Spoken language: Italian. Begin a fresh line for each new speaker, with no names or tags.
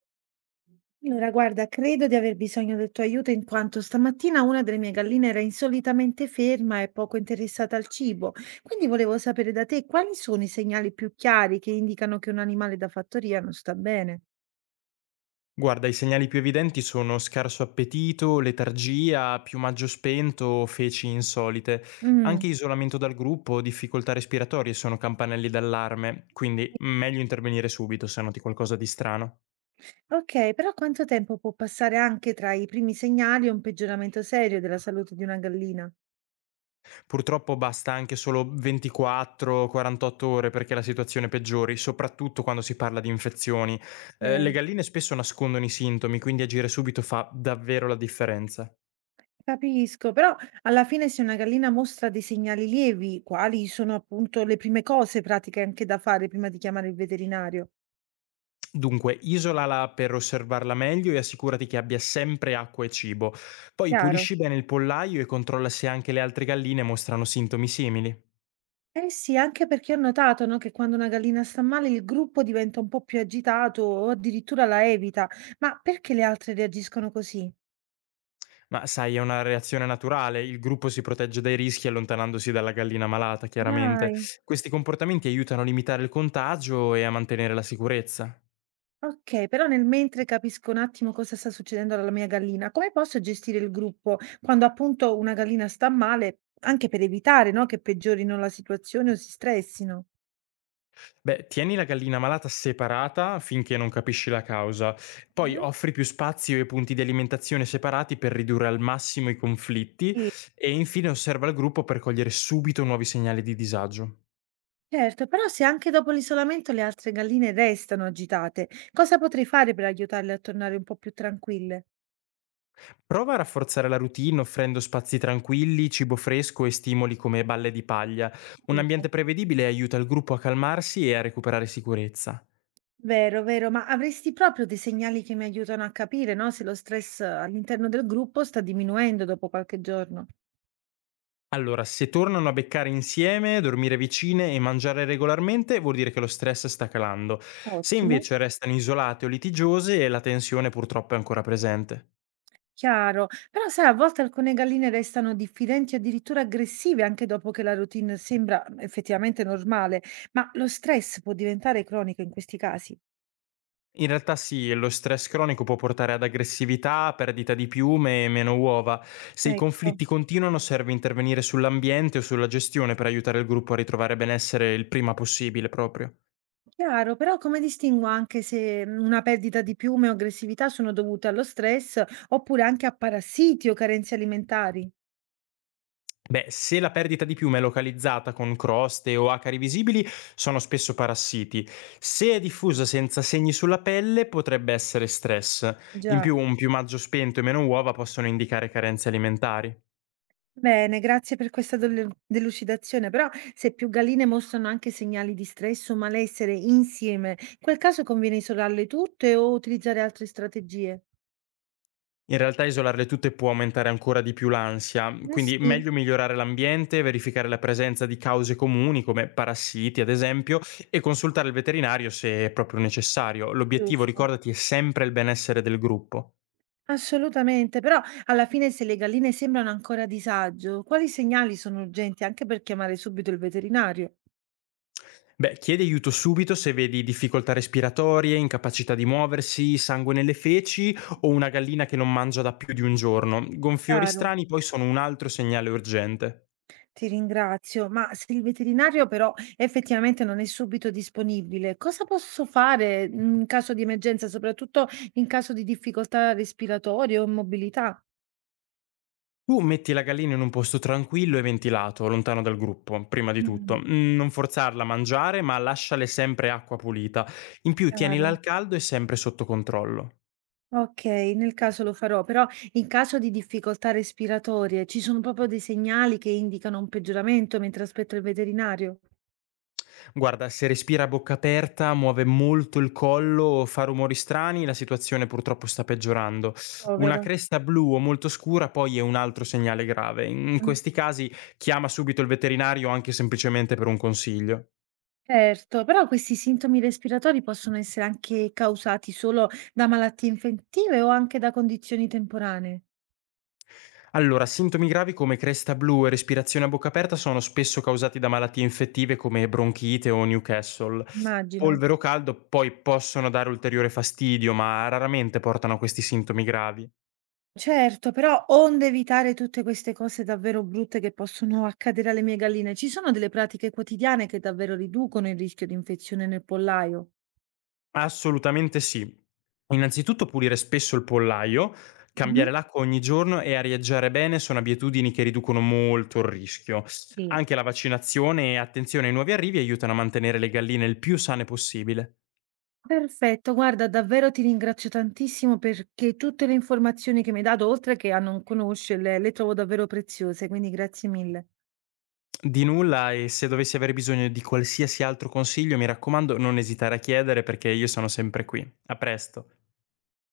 Allora, guarda, credo di aver bisogno del tuo aiuto in quanto stamattina una delle mie galline era insolitamente ferma e poco interessata al cibo. Quindi volevo sapere da te quali sono i segnali più chiari che indicano che un animale da fattoria non sta bene.
Guarda, i segnali più evidenti sono scarso appetito, letargia, piumaggio spento, feci insolite.
Mm,
Anche isolamento dal gruppo o difficoltà respiratorie sono campanelli d'allarme, quindi meglio intervenire subito se noti qualcosa di strano.
ok, però quanto tempo può passare anche tra i primi segnali e un peggioramento serio della salute di una gallina?
Purtroppo basta anche solo 24-48 ore perché la situazione peggiori, soprattutto quando si parla di infezioni. Le
Ok,
galline spesso nascondono i sintomi, quindi agire subito fa davvero la differenza.
capisco, però alla fine se una gallina mostra dei segnali lievi, quali sono appunto le prime cose pratiche anche da fare prima di chiamare il veterinario?
Dunque, isolala per osservarla meglio e assicurati che abbia sempre acqua e cibo. Poi
Chiaro.
pulisci bene il pollaio e controlla se anche le altre galline mostrano sintomi simili.
Eh sì, anche perché ho notato, no, che quando una gallina sta male il gruppo diventa un po' più agitato o addirittura la evita. Ma perché le altre reagiscono così?
Ma sai, è una reazione naturale, il gruppo si protegge dai rischi allontanandosi dalla gallina malata, chiaramente.
Dai.
Questi comportamenti aiutano a limitare il contagio e a mantenere la sicurezza.
Ok, però nel mentre capisco un attimo cosa sta succedendo alla mia gallina, come posso gestire il gruppo quando appunto una gallina sta male, anche per evitare, no, che peggiorino la situazione o si stressino?
Beh, tieni la gallina malata separata finché non capisci la causa, poi
Mhm.
offri più spazio e punti di alimentazione separati per ridurre al massimo i conflitti
Sì,
e infine osserva il gruppo per cogliere subito nuovi segnali di disagio.
certo, però se anche dopo l'isolamento le altre galline restano agitate, cosa potrei fare per aiutarle a tornare un po' più tranquille?
Prova a rafforzare la routine offrendo spazi tranquilli, cibo fresco e stimoli come balle di paglia. Un
Capito.
ambiente prevedibile aiuta il gruppo a calmarsi e a recuperare sicurezza.
Vero, vero, ma avresti proprio dei segnali che mi aiutano a capire, no, se lo stress all'interno del gruppo sta diminuendo dopo qualche giorno?
Allora, se tornano a beccare insieme, dormire vicine e mangiare regolarmente, vuol dire che lo stress sta calando. Se
Ottimo.
invece restano isolate o litigiose, la tensione purtroppo è ancora presente.
Chiaro, però sai, a volte alcune galline restano diffidenti, addirittura aggressive, anche dopo che la routine sembra effettivamente normale, ma lo stress può diventare cronico in questi casi.
In realtà sì, lo stress cronico può portare ad aggressività, perdita di piume e meno uova. Se i
Ecco.
conflitti continuano, serve intervenire sull'ambiente o sulla gestione per aiutare il gruppo a ritrovare benessere il prima possibile proprio.
Chiaro, però come distingo anche se una perdita di piume o aggressività sono dovute allo stress oppure anche a parassiti o carenze alimentari?
Beh, se la perdita di piume è localizzata con croste o acari visibili, sono spesso parassiti. Se è diffusa senza segni sulla pelle, potrebbe essere stress. In
Già.
più, un piumaggio spento e meno uova possono indicare carenze alimentari.
Bene, grazie per questa dolu delucidazione, però se più galline mostrano anche segnali di stress o malessere insieme, in quel caso conviene isolarle tutte o utilizzare altre strategie?
In realtà isolarle tutte può aumentare ancora di più l'ansia,
Eh
quindi
sì,
meglio migliorare l'ambiente, verificare la presenza di cause comuni come parassiti ad esempio e consultare il veterinario se è proprio necessario. L'obiettivo,
giusto.
ricordati, è sempre il benessere del gruppo.
Assolutamente, però alla fine se le galline sembrano ancora a disagio, quali segnali sono urgenti anche per chiamare subito il veterinario?
Beh, chiedi aiuto subito se vedi difficoltà respiratorie, incapacità di muoversi, sangue nelle feci o una gallina che non mangia da più di un giorno. Gonfiori
Chiaro.
strani poi sono un altro segnale urgente.
Ti ringrazio, ma se il veterinario però effettivamente non è subito disponibile, cosa posso fare in caso di emergenza, soprattutto in caso di difficoltà respiratorie o mobilità?
Tu metti la gallina in un posto tranquillo e ventilato, lontano dal gruppo, prima di tutto.
Mm.
Mm, non forzarla a mangiare, ma lasciale sempre acqua pulita. In più, tienila
Chiaro.
al caldo e sempre sotto controllo.
Ok, nel caso lo farò, però in caso di difficoltà respiratorie ci sono proprio dei segnali che indicano un peggioramento mentre aspetto il veterinario?
Guarda, se respira a bocca aperta, muove molto il collo o fa rumori strani, la situazione purtroppo sta peggiorando. Una
Povero.
cresta blu o molto scura poi è un altro segnale grave. In
Mm.
questi casi chiama subito il veterinario anche semplicemente per un consiglio.
Certo, però questi sintomi respiratori possono essere anche causati solo da malattie infettive o anche da condizioni temporanee,
Allora, sintomi gravi come cresta blu e respirazione a bocca aperta sono spesso causati da malattie infettive come bronchite o Newcastle.
immagino.
Polvere o caldo poi possono dare ulteriore fastidio, ma raramente portano a questi sintomi gravi.
Certo, però onde evitare tutte queste cose davvero brutte che possono accadere alle mie galline, ci sono delle pratiche quotidiane che davvero riducono il rischio di infezione nel pollaio?
Assolutamente sì. Innanzitutto pulire spesso il pollaio,
Mhm.
cambiare l'acqua ogni giorno e arieggiare bene sono abitudini che riducono molto il rischio.
Sì.
Anche la vaccinazione e attenzione ai nuovi arrivi aiutano a mantenere le galline il più sane possibile.
Perfetto, guarda, davvero ti ringrazio tantissimo perché tutte le informazioni che mi hai dato, oltre che a non conoscerle, le trovo davvero preziose, quindi grazie mille.
Di nulla e se dovessi avere bisogno di qualsiasi altro consiglio, mi raccomando, non esitare a chiedere perché io sono sempre qui. A presto.